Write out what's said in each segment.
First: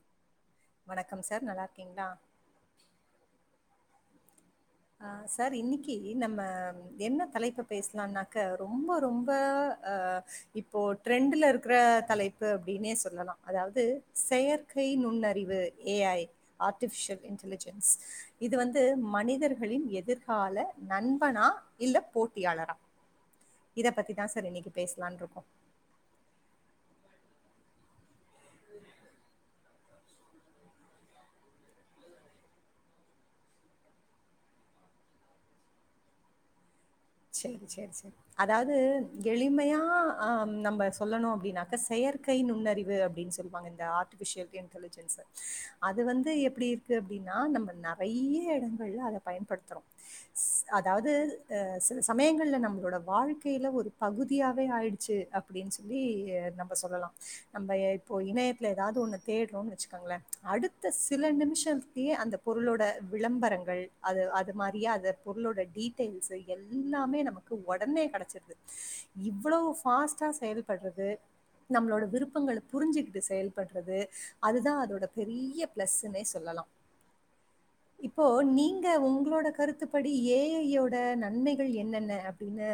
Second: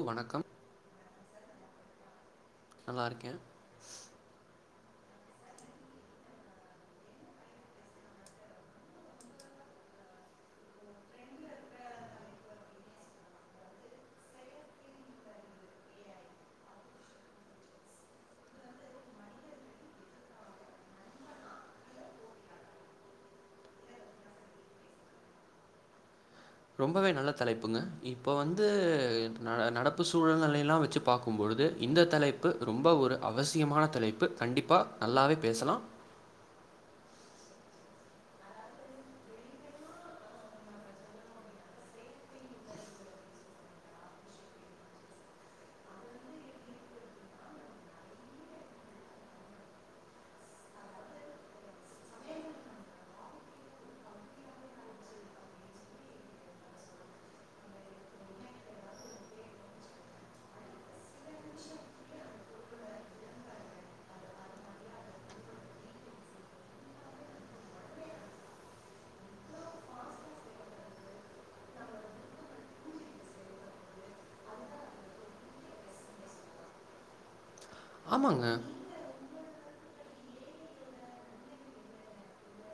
Low வணக்கம் வணக்கம் sir நல்லா இருக்கீங்களா நல்லாருக்கே அ சார் இன்னிக்கு நம்ம என்ன தலைப்ப பேசலாம்னாக்க ரொம்ப ரொம்ப அ இப்போ ட்ரெண்ட்டுல இருக்கிற தலைப்பு அப்டின்னே சொல்லலா அதாவது செயற் கை நுண்ணறிவு ஏ ஐ ஆர்டிபிஷியல் இன்டலிஜென்ஸ் இது வந்து மனிதர் களின் எதிர்கால நண்பனா இல்ல போட்டியாளரா இத பத்திதா சார் இன்னிக்கு பேசலாம்ன்ருக்கோ ரொம்பவே நல்ல தலைப்புங்க இப்ப வந்து நடப்பு சூழ்நெலையெல்லா வச்சு பாக்கும்பொ ழுது இந்த தலைப்பு ரொம்ப ஒரு அவசியமான தலைப்பு கண்டிப்பா நல்லாவே பேசலா சேரி சேரி சேரி அதாவது எளிமையா அ நம்ம சொல்லணு அப்டின்னாக்க செயல் செயற்க்கை நுண்ணறிவு அப்டின்னு சொல்லுவாங்க இந்த ஆர்டிவிசியல் இண்ட்டலிஜென்ஸ்ச அது வந்து எப்டி இருக்கு ப்டின்னா நம்ம நெறைய எடங்கள்ல அத பயன்படுத்தறோம் ஸ் அதாவது சில சமயங்கள்ல நம்மளோட வாழ்க்கையில ஒரு பகுதியாவே ஆயிடுச்சு அப்டின்னு சொல்லி நம்ம சொல் லாம் நம்ம இப்போ இணையத்துல ஏதாவது ஒன்னு தேட்றோன்னு வச்சுக்கோங்களே அடுத்த சில நிமிஷ தியே அந்த பொருளோட விளம்பரங்கள் அது அது மாறியே அது பொருளோட டீட்டெயில்ஸ்சு எல்லாமே நமக்கு உடனே கிடைச்சிருது இவ்வளவு ஃபாஸ்ட்டா செயல்பட்றது நம்மளோட விருப்பங்கள புரிஞ்சுக்கிட்டு செயல்பட்றது அதுதா அதோட பெரிய பிளஸ்சுன்னே சொல்லா லாம் இப்போ ஆமாங்க. நீங்க உங்களோட கருத்துப்படி ஏ ஐ யோட நன்மைகள் என்னென்ன அப்டின்னு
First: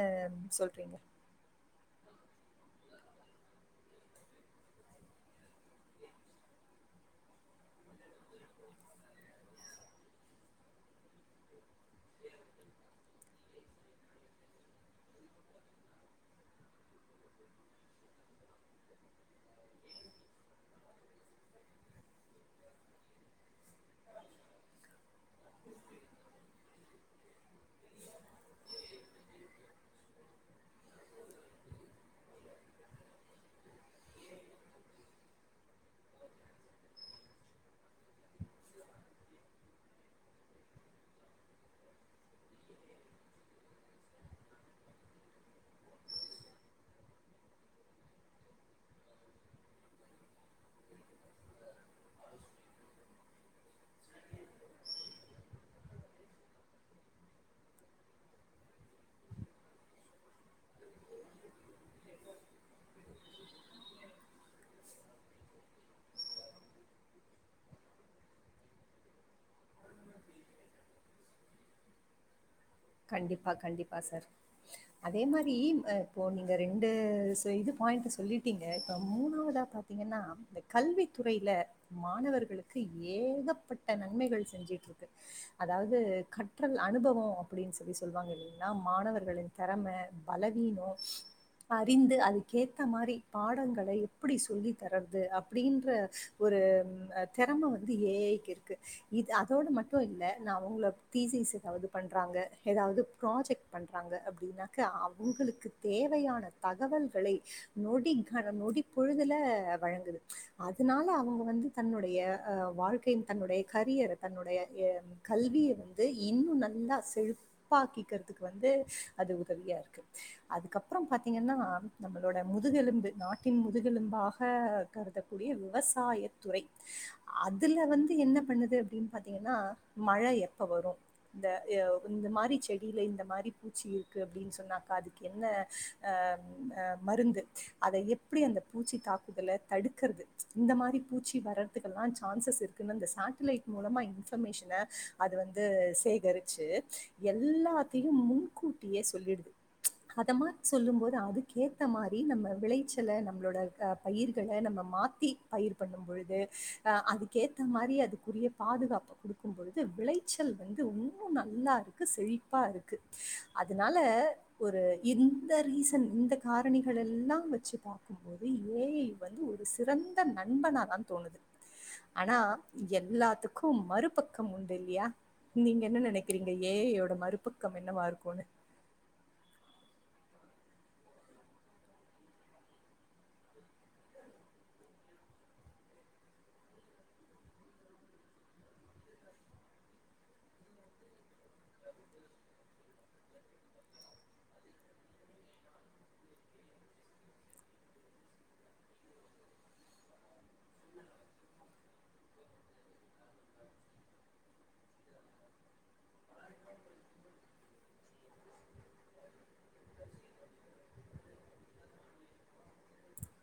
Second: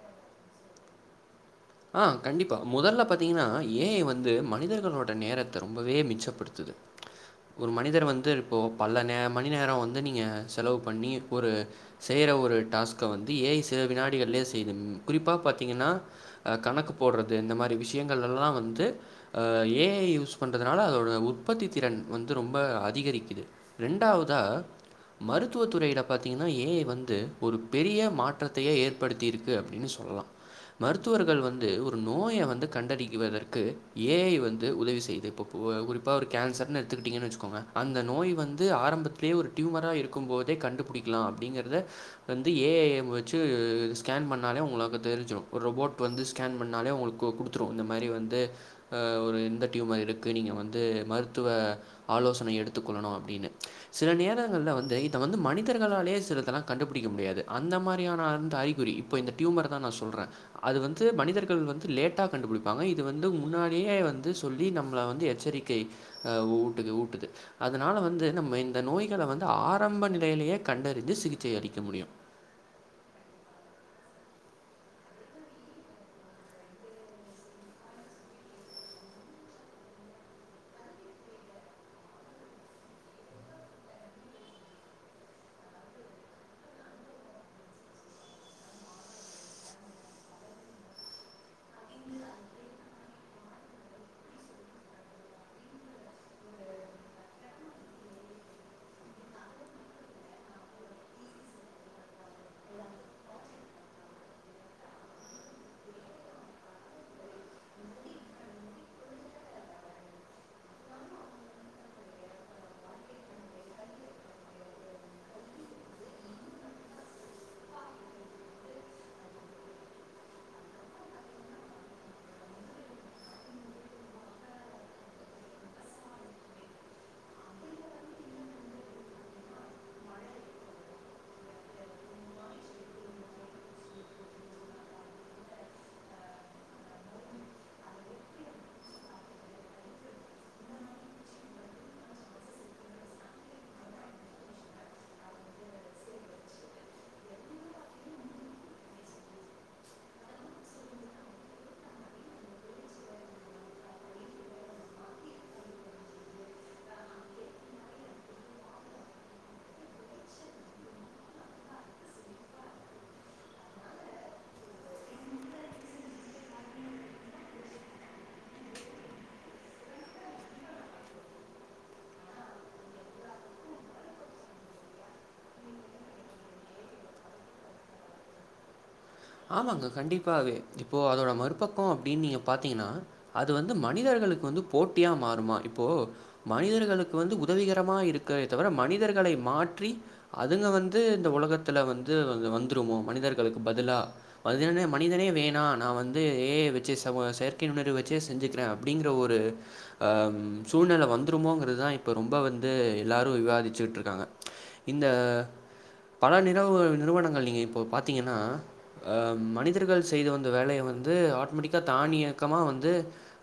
சொல்றீங்க ஆ கண்டிப்பா முதல்ல பாத்தீங்கன்னா ஏ ஐ வந்து மனிதர்களோட நேரத்த ரொம்பவே மிச்சப்படுத்து ஒரு மனிதர் வந்து இப்போ பல நேர பல மணி நேரம் வந்து நீங்க செலவு பண்ணி ஒரு செயல் ல ஒரு டாஸ்க வந்து ஏ ஐ சில வினாடிகள்லயே செய்து குறிப்பா பாத்தீங்கன்னா கணக்கு போட்றது இந்த மாறி விஷயங்கள் எல்லா வந்து அ ஏ ஐ யூஸ் பண்றதுனால அதோட உத் உற்பத்தி திறன் வந்து ரொம்ப அதிகரிக்குது ரெண்டாவுதா மருத்துவ துறையில பாத்தீங்கன்னா ஏ ஐ வந்து ஒரு பெரிய மாற்றத்தையே ஏற்படுத்தியிருக்கு அப்டின்னு சொல்லலா மருத் துவர்கள் வந்து ஒரு நோய வந்து கண்டறிவதற்கு ஏ ஐ வந்து உதவி செய்து இப்பப் குறி இப்ப ஒரு கேன்சர்னு எடுத்துக்கிட்டீங்கன்னு வச்சுக்கோங்க அந்த நோய் வந்து ஆரம்பத்திலேயே ஒரு டியூமரா இருக்கும் போதே கண்டுபுடிக் லாம் அப்டிங்கறத வந்து ஏ ஐ ம் வச்சு ஸ்கேன் பண்ணாலே உங்களுக்கு தெரிஞ்சிடும் ஒரு ரொபோட் டு வந்து ஸ்கேன் பண்ணாலே உங்களுக்கு குடுத்துரும் இந்த மாறி வந்து அ ஒரு இந்த ட்யூமர் இருக்கு நீங்க வந்து மருத்துவ ஆலோசனை எடுத்துக்கொள்ளணும் அப்டின்னு சில நேரங்கள்ல வந்து இத வந்து மனிதர்களா லயே சிலதல்லா கண்டுபுடிக்க முடியாது அந்த மாரியான அந்த அறிகுறி இப்ப இந்த டியூமர் தா நா சொல்றே அது வந்து மனிதர்கள் வந்து லேட்டா கண்டுபுடிப்பாங்க இது வந்து முன்னாடியே வந்து சொல்லி நம்மால வந்து எச்சரிக் கை அஹ் ஊட்டுது ஊட்டுது அதனால வந்து நம்ம இந்த நோய்களை வந்து ஆரம்ப நிலையிலயே கண்டறிந்து சிகிச்சை அளிக்க முடியு கண்டிப்பா கண்டிப்பா சார் அதே மாரி அ இப்போ நீங்க ரெண்டு இதுப் பாயிண்டு சொல்லிட்டீங்க இப்ப மூணாவதா பாத்தீங்கன்னா இந்த கல்வி துறையில மாணவர்களுக்கு ஏகப்பட்ட நன்மைகள் செஞ்சுட்டு இருக்கு அதாவது கற்றல் அனுபவோ அப்டின்னு சொல்லி சொல்லுவாங்க இல்லிங்ளா மாணவர்களின் தெறம பலவீனோ அறிந்து அதுக்கேத்த மாரி பாடங்கள எப்டி சொல்லி தர்றது அப்டின்ற ஒ ரு திறம வந்து ஏ ஐ க்கு இருக்கு இது அதோடு மட்டும் இல்ல நா உங்கள தீஸீஸ் எதாவது பண் றாங்க ஏதாவது ப்ராஜெக்ட் பண்றாங்க அப்டின்னாக்க அவுங்களுக்கு தேவயான தகவல் களை நொடி ணம் நொடி பொழுதுல வழங்குது அதனால அவுங்க வந்து தன்னுடை ய அஹ் வாழ்க்கையின் தன்னுடைய கரியர தன்னுடைய கல்விய வந்து இன்னும் நல்லா செழுப்பாக்கிக்கறதுக்கு வந்து அது உதவியா இருக்கு அதுக்கப்புறம் பாத்தீங்கன்னா நம்மளோட முதுகெலும்பு நாட்டின் முதுகெலும்பாக கருதக்கூடிய விவசாய துறை அதுல வந்து என்ன பண்ணுது அப்படின் பாத்தீங்கன்னா மழை எப்ப வரு இந்த எ இந்த மாரி செடியில இந்த மாரி பூச்சி இருக்குது அப்படின்னு சொன்னாக்கா அதுக்கு என்ன ஆ அ மருந்து அத எப்படி அந்த பூச்சி தாக்குதலை தடுக்கிறது இந்த மாதிரி பூச்சி வர்றதுல்லா சான்சஸ் இருக்குன்ன அந்த சட்டலைட் மூலமா இன்பர்மேஷனை அது வந்து சேகரிச்சு எல்லாத்தையு முன்கூட்டியே சொல்லிடுது அத மாரி சொல்லும் போது அதுக்கேத்த மாரி நம்ம விளைச்சலை நம்மளோட அ பயிர்கள நம்ம மாத்தி பயிர் பண்ணும் பொழுது ஆ அதுக்கேத்த மாரி அதுக்குரிய பாதுகாப்பு குடுக்கும் பொழுது விளைச்சல் வந்து இன்னு நல்லா இரு க்கு செழிப்பா இருக்கு அதனால ஒரு எந்த ரீசன் இந்த காரணிகள் ல்லா வச்சு பாக்கும்போது ஏ ஐ வந்து ஒரு சிறந்த நண்பனாதா தோணுது ஆனா எல்லாத்துக்கும் மறுபக்கம் உண்டு இல்லையா நீங்க என்ன நினைக்கிறீங்க ஏ ஐ யோட மறுபக்கம் என்னவா இருக்குனு ஆமாங்க கண்டிப்பாவே இப்போ அதோட மறுபக்கோ அப்டின்னு நீங்க பாத்தீங்கன்னா அது வந்து மனிதர் ளுக்கு வந்து போட்டியா மாறுமா இப்போ மனிதர்களுக்கு வந்து உதவிகரமா இருக்கிறதே தவிர மனிதர்கள் ளை மாற்றி அதுங்க வந்து இந்த உலகத்தில வந்து வந்துருமோ மனிதர்களுக்கு பதிலா வரு மனிதனே வேணா நா வந்து ஏ வச்சு ச செயற்கை நுண்ணறிவு வே வெச்சே செஞ்சுக்கிறே அப்படிங்கிற ஒ ஒரு ஆம் சூழ்நிலை வந்துருமோங்கிறதுதா இப்ப ரொம்ப வந்து எல்லாரு விவாதிச்சுட்ருக்காங்க இந்த பல நிறவு நிறுவனங்கள் நீங்க இப்போ பாத்தீங்கன்னா ஆ மனிதர்கள் செய்த வந்த வேலய வந்து ஆட்டோமேட்டிக்கா தானியக்கமா வந்து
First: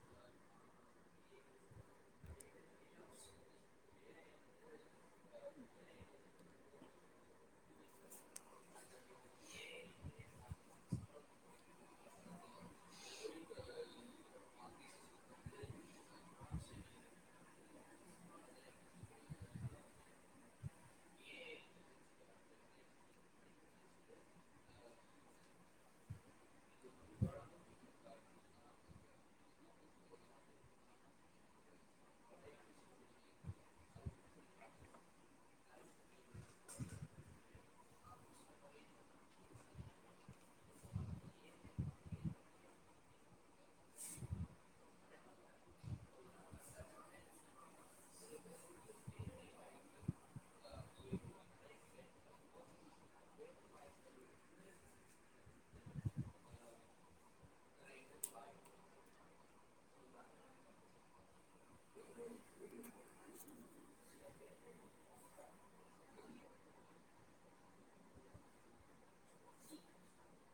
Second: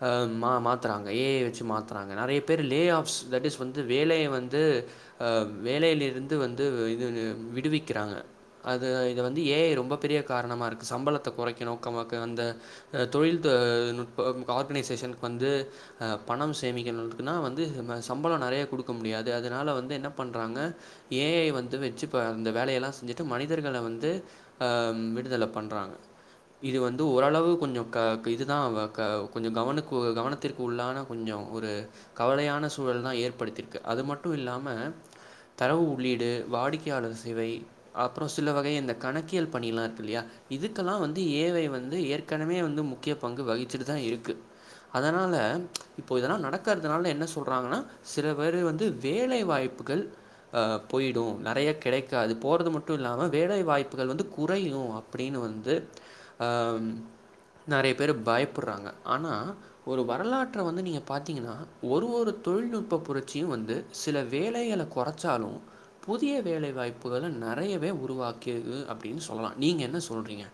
ஆம் மா மாற்றுறாங்க ஏ ஐ வச்சு மாத்துறாங்க நெறைய பேர் லே ஆஃப்ஸ் தட் இஸ் வந்து வேலைய வந்து அ அவ் வேலையிலிருந்து வந்து இது விடுவிக்கிறாங்க அது இது வந்து ஏ ஐ ரொம்ப பெரிய காரணமாக இருக்கு சம்பளத்தை கொறைக்க நோக்கமாக்கு அந்த அ தொழில் தொ நுட்ப ஆர்கனைசேஷன் வந் வந்து ஆ பணம் சேமிக்கனுதுக்குனா வந்து நம்ம சம்பளம் நெறையா குடுக்க முடியாது அதனால வந்து என்ன பண் ன்றாங்க ஏ ஐ வந்து வச்சு அந்த வேலையெல்லா செஞ்சுட்டு மனிதர்கள வந்து ஆ விட் இதில பண்றாங்க இது வந்து ஓரளவு கொஞ்சம் கா இதுதா வ க கொஞ்ச க கவனக்கு கவனத்திற்கு உள்ளான கொஞ்ச ஒரு கவலையான சூழல் அதுதா ஏற்படுத்தியிருக்கு அது மட்டு இல்லாம தரவு உள்ளீடு வாடிக்கையாளர் சேவை அப்பற சில வகைய இந்த கணக்கியல் பணியல்லா இல்லையா இதுக்கெல்லா வந்து ஏஐ வந்து ஏற்கனவே வந்து முக்கிய பங்கு வகிச்சுட்டு தா இருக்கு அதனால இப்போ இதெல்லா நடக்கறதுனால என்ன சொல்றாங்கன்னா சில பேர் வந்து வேலை வாய்ப்புகள் ஆ போயிடு நெறைய கிடைக்காது போறது மட்டு இல்லாம வேலை வாய்ப்புகள் வந்து குறையு அப்படின்னு வந்து ஆம் நறைய பேர் பயப்படுறாங்க ஆனா ஒரு வரலாற்ற வந்து நீங்க பாத்தீங்கன்னா ஒரு ஒரு தொழில்நுட்ப புரட்சியு வந்து சில வேலகள கொறச்சாலு புதிய வேலை வாய்ப்புகள நறையவே உருவாக்கியது அப்டின்னு சொல்லலா நீங்க என்ன சொல்றீங்க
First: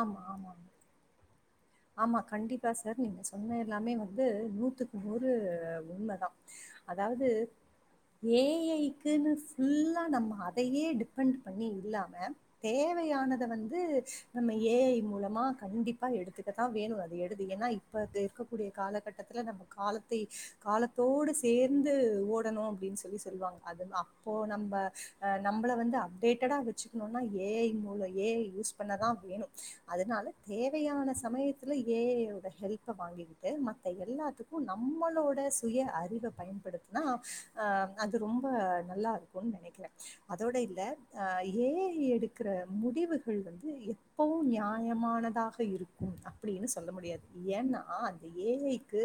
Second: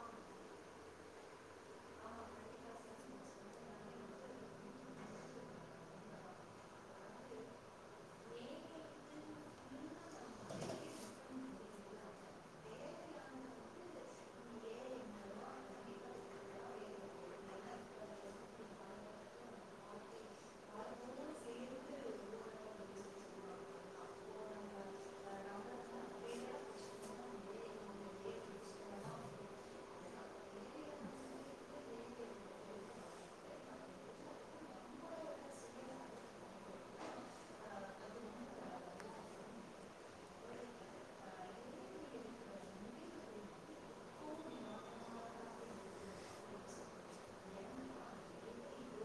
ஆமா ஆமா ஆமா கண்டிப்பா சார் நீங்க சொன்ன எல்லாமே வந்து நூத்துக்கு நூறு உண்ம தா அதாவது ஏ ஐக்குன்னு ஃபுல்லா நம்ம அதயே டிபெண்ட் பண்ணி இல்லாம தே வையானத வந்து நம்ம ஏ ஐ மூலமா கண்டிப்பா எடுத்துக்கதா வேணு அது எடுத்திங்கன்னா இப்ப இருக்கக்கூடிய காலகட்டத்தில நம்ம காலத்தை காலத்தோடு சேந்து ஓடணு அப்டின்னு சொல்லி சொல்லுவாங்க அது அப்போ அப்போ நம்ப அ நம்மள வந்து அப்டேட்டடா வச்சுக்கணும்னா ஏ ஐ மூல ஏ யூஸ் பண்ணதா வேணு அதனால தேவையான சமயத்தில ஏ ஐ யோட ஹெல்ப்ப வாங்கிக்கிட்டு மத்த எல்லா த்துக்கு நம்மளோட சுய அறிவை பயன்படுத்தினா ஆ அது ரொம்ப நல்லாருக் கும் நெனைக்கிறே அதோட இல்ல ஆ ஏ ஐ எடுக்கிற முடிவுகள் வந்து எப் அப்பவு நியாயமானதாக இருக்கும் அப்டின்னு சொல்ல முடியாது ஏன்னா அந்த ஏ ஐ க்கு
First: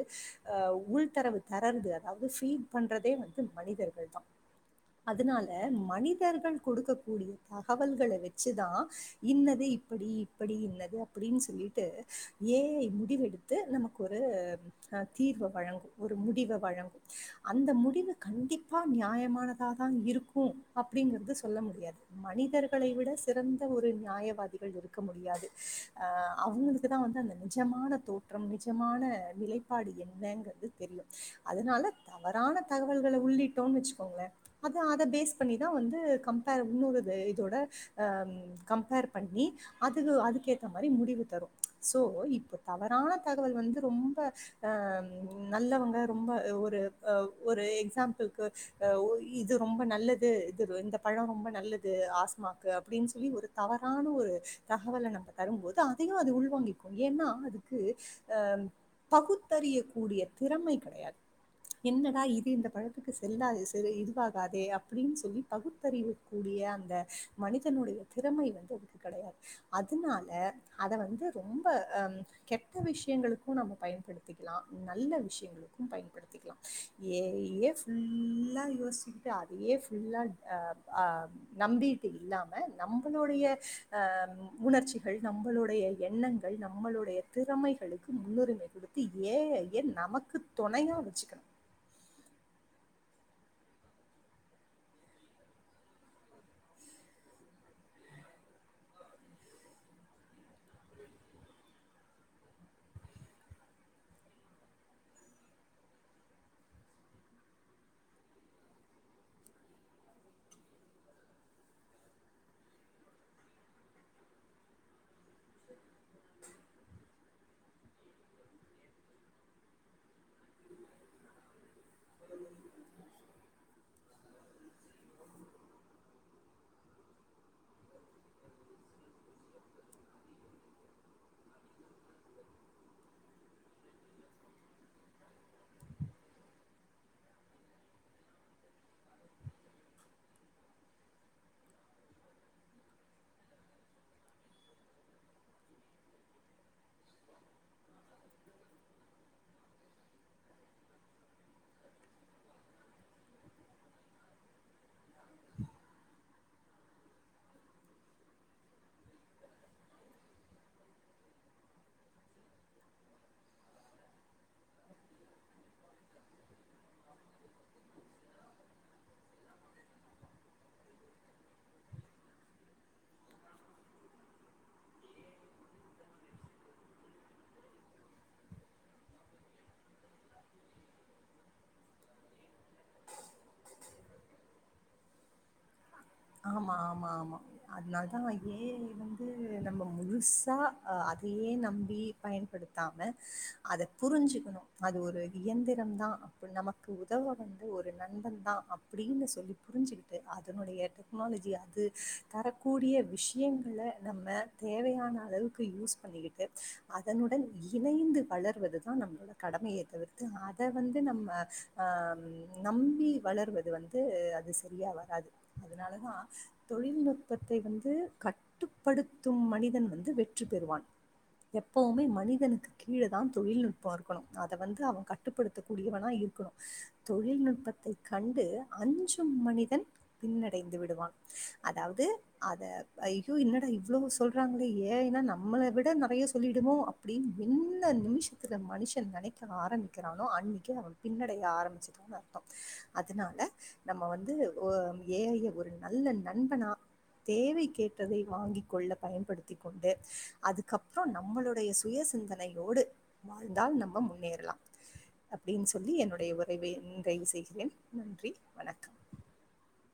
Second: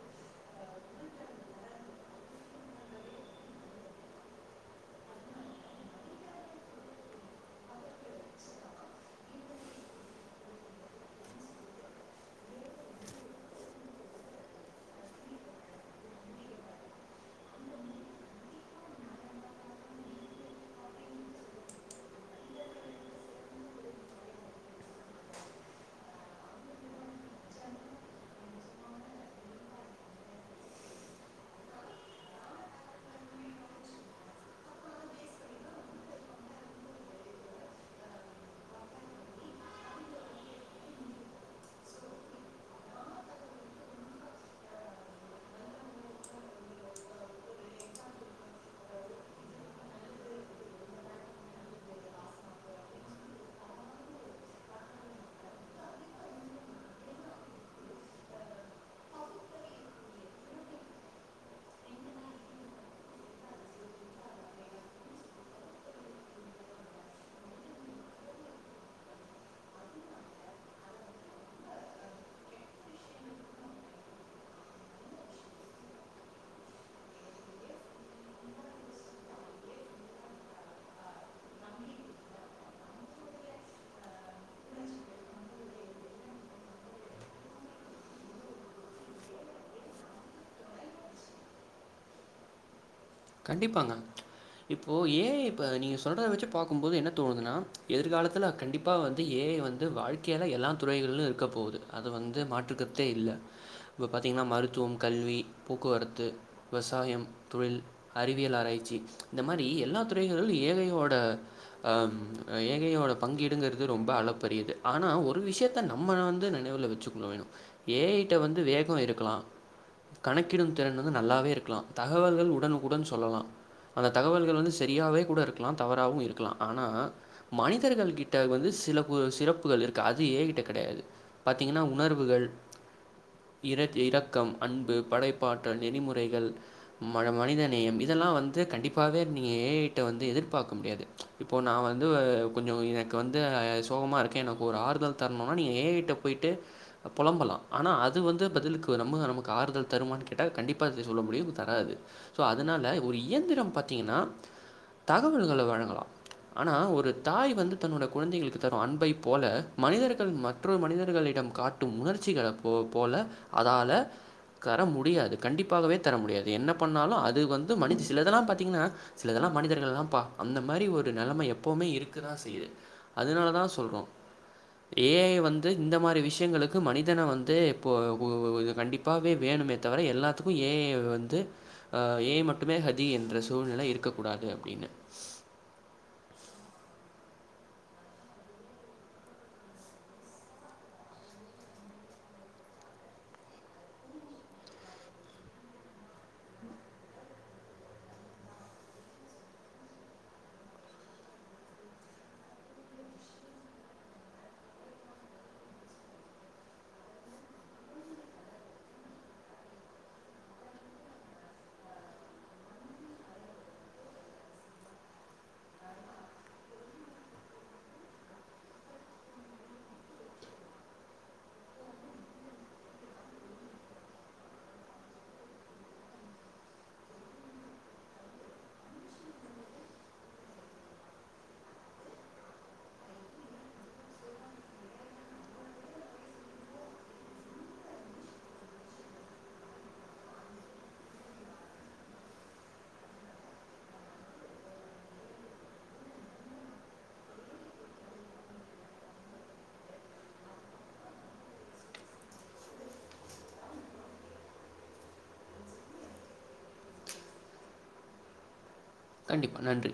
அ உள்தரவு தர்றது அதாவது ஃபீட் பண்றதே வந்து மனிதர்கள் தா அதனால மனிதர்கள் கொடுக்கக் கூடிய தகவல்கள வெச்சுதா இன்னத இப் படி இப்படி என்னது அப்படின் சொல்லிட்டு ஏ ஐ முடிவெடுத்து நமக்கு ஒரு ஆ தீர்வு வழங்கு ஒரு முடிவ வழங்கு அந்த முடிவு கண்டிப்பா நியாயமானதா தா இருக்கு அப்டிங்கிற்து சொல்ல முடியாது மனிதர்களை விட சிறந்த ஒரு நியாயவாதி கள் இருக்க முடியாது அ அவுங்களுக்கு தா வந்து அந்த நிஜமான தோற்றம் நிஜமான நிலைப் பாடு என்னங்கற்து தெரியு அதனால தவறான தகவல்கள உள்ளிட்டோன் வெச்சுக்கோங்ளே அது அத பேஸ் பண்ணிதா வந்து கம்பேரு உன்னொரு இத இதோட அ ம் கம்பேர் பண்ணி அதுக்கு அதுக்கு ஏத்த மாரி முடிவு தரு சோ இப்போ தவறான தகவல் வந்து ரொம்ப அ ம் நல்லவங்க ரொம்ப ஒரு அ ஒரு எக்ஸாம்பில்க்கு அ ஓ ஏ இது ரொம்ப நல்லது இது இந்த பழோ நல்லது ஆஸ்மாக்கு அப்புடின் சொல்லி ஒரு தவறான ஒரு தகவல நம்ப தரும்போது அதையு அது உள்வாங்கிக்கு ஏன்னா அதுக்கு அ பகுத் தறியக் கூடிய திறமை கெடையாத் என்னடா இது இந்த பழத்துக்கு செல்லாது செ இ இதுவாகாதே அப்டின் சொல்லி பகுத்தறிவு கூடி ய அந்த மனிதனுடைய திறமை வந்து அதுக்கு கடையாது அதனால அத வந்து ரொம்ப அ ம் கெட்ட விஷயங்களுக்கு நம்ம பயன்படுத்திக் கிலா நல்ல விஷயங்களுக்கும் பயன்படுத்திக்லா ஏஐயே ஃபுல்லா யோஸ்ச்சிகிட்டு அதையே ஃபுல்லா அ அ நம்பிட்டு இல்லாம நம்பளுடைய அ உணர்ச்சிகள் நம்பளுடைய எண்ணங்கள் நம்பளுடைய திறமைகளுக்கு முன்னுரிமை குடுத்து ஏ ஏ ஐய நமக்கு துணையா வெச்சுக்கணு கண்டிப்பாங்க இப்போ ஏ ஐ இப்ப நீங்க சொல்றத வெச்சு பாக்கும்போது என்ன தோணுதுன்னா எதிர்காலத்தில கண்டிப்பா வந்து ஏ ஐ வந்து வாழ்க்கையல்ல எல்லா துறைகளிலு இருக்க போகுது அது வந்து மாற்றுக்கருத்தே இல்ல இப்ப பாத்தீங்கன்னா மருத்துவம் கல்வி போக்குவரத்து விவசாயம் தொழில் அறிவியல் ஆராய்ச்சி இந்த மாரி எல்லா துறைகளில் ஏகையோட அம் ஏகையோட பங்கீடுங்கிறது ரொம்ப அளப்பரியது ஆனா ஒரு விஷயத்த நம்ம வந்து நென வுல வெச்சுக்கொள்ள வேணு ஏஐ ட வந்து வேகோ இருக்லா கணக்கிடு திறன் வந்து நல்லாவே இருக்கலா தகவல்கள் உடனுக்குடன் சொல்லலா அந்த தகவல்கள் வந்து சரியாவே கூட இருக்லா தவறாவு இருக்கலா ஆனா மனிதர்கள் கிட்ட வந்து சில பு சிறப்புகள் இருக்கு அது ஏ ஐ கிட்ட கெடையாது பாத்தீங்கன்னா உணர்வுகள் இர இரக்கம் அன்பு படைப்பாற்றல் நெறிமுறைகள் ம் ம மனித நேயம் இதெல்லா வந்து கண்டிப்பாவே நீங்க ஏ ஐட்ட வந்து எதிர்பாக்க முடியாது இப்போ நா வந்து அ கொஞ்சு எனக்கு வந்து சோகம இருக்கு எனக்கு ஒரு ஆறுதல் தரணுனா நீங்க ஏ ஐ ட்ட போய்ட்டு பொலம்பலா ஆனா அது வந்து பதிலுக்கு நம்ம நமக்கு ஆறுதல் தருமானு கேட்டா கண்டிப்பா அத சொல்ல முடியு அது தராது ஸோ அதனால ஒரு இயந்திரம் பாத்தீங்கன்னா தகவல்கள வழங்கலா ஆனா ஒரு தாய் வந்து தன்னோட குழந்தைகளுக்கு தரு அன்பை போல மனிதர்கள் மற்றொரு மனிதர்களி டம் காட்டும் உணர்ச்சிகள போ போல அதால தர முடியாது கண்டிப்பாகவே தர முடியாது என்ன பண்ணாலு அ வந்து மனித சிலதல்லா பாத்தீங்கன்னா சிலதல்லா மனிதர்கள் எல்லா ப அந்த மாரி ஒரு நிலைமை எப்போவ்மே இருக்க தா செய்யுது அதனால தா சொல்றோ ஏ ஐ வந்து இந்த மாதிரி விஷயங்களுக்கு மனிதன வந்து இப்போ ஒ ஒ இது கண்டிப்பாவே வே ணுமே தவிர எல்லாத்துக்கு ஏ ஐய வந்து ஆ ஏ ஐ மட்டுமே ஹதி என்ற சூழ்நிலை இருக்க கூடாது அப்டீனு ஆமா ஆமா ஆமா அத்னால் தா ஏ ஐ வந்து நம்ம முழுசா அ அதையே நம்பி பயன் படுத்தாம அத புரிஞ்சுக்கணு அது ஒரு இயந்திரம் தா அப்பின் நமக்கு உதவ வந்து ஒரு நண்பன் தா அப்புடீனு சொல்லி புரிஞ்சுக்கிட்டு அதனுடைய டெக்னாலஜி அது தரக்கூடிய விஷயங்கள நம்ம தேவையான அளவுக்கு யூஸ் பண் ன்னிகிட்டு அதனுடன் இணைந்து வளர்வதுதான் நம்மளோட கடமையே தவிர்த்து அத வந்து நம்ம அ நம்பி வளர்வது வந்து அது சரியா வராது அதனாலதா தொழில்நுட்பத்தை வந்து கட்டுப்படுத்தும் மனிதன் வந்து வெற்றி பெறு வான் எப்பவுமே மனிதனுக்கு கீழ தா தொழில்நுட்போ இருக்கணு அத வந்து அவ கட்டுப்படுத்தக்கூடியவனா இ ருக்கணு தொழில்நுட்பத்தை கண்டு அஞ்சும் மனிதன் பின்ன டைந்து விடுவான் அதாவது அத ஐயோ என்னடா இவ்வளவு சொல்றாங்கலே ஏ ஐ ன்னா நம்ம நம்மள விட நெறைய சொல்லிடுமோ அப்டின்னு என்ன நிமிஷத்தில மனுஷன் நெனைக்க ஆரம்பிக்கிறானோ அன் னிக்கே அவ பின்னடைய ஆரம்பிச்சிட்டானு அர்த்தோ அதனால நம்ம வந்து ஒ ஏ ஐ ய ஒரு நல்ல நண்பனா தேவை கேற்றதை வாங்கிகொள்ள பயன்படுத்திக் கொண்டு அதுக்கப்புறோ நம்மளுடைய சுய சிந்தனையோடு வாழ்ந்தால் நம்ம முன்னேறலா அப்டின்னு சொல்லி என்னுடைய உரைவை நிறைவு செய்கிறேன் நன்றி வணக்கம் கண்டிப்பா நன்றி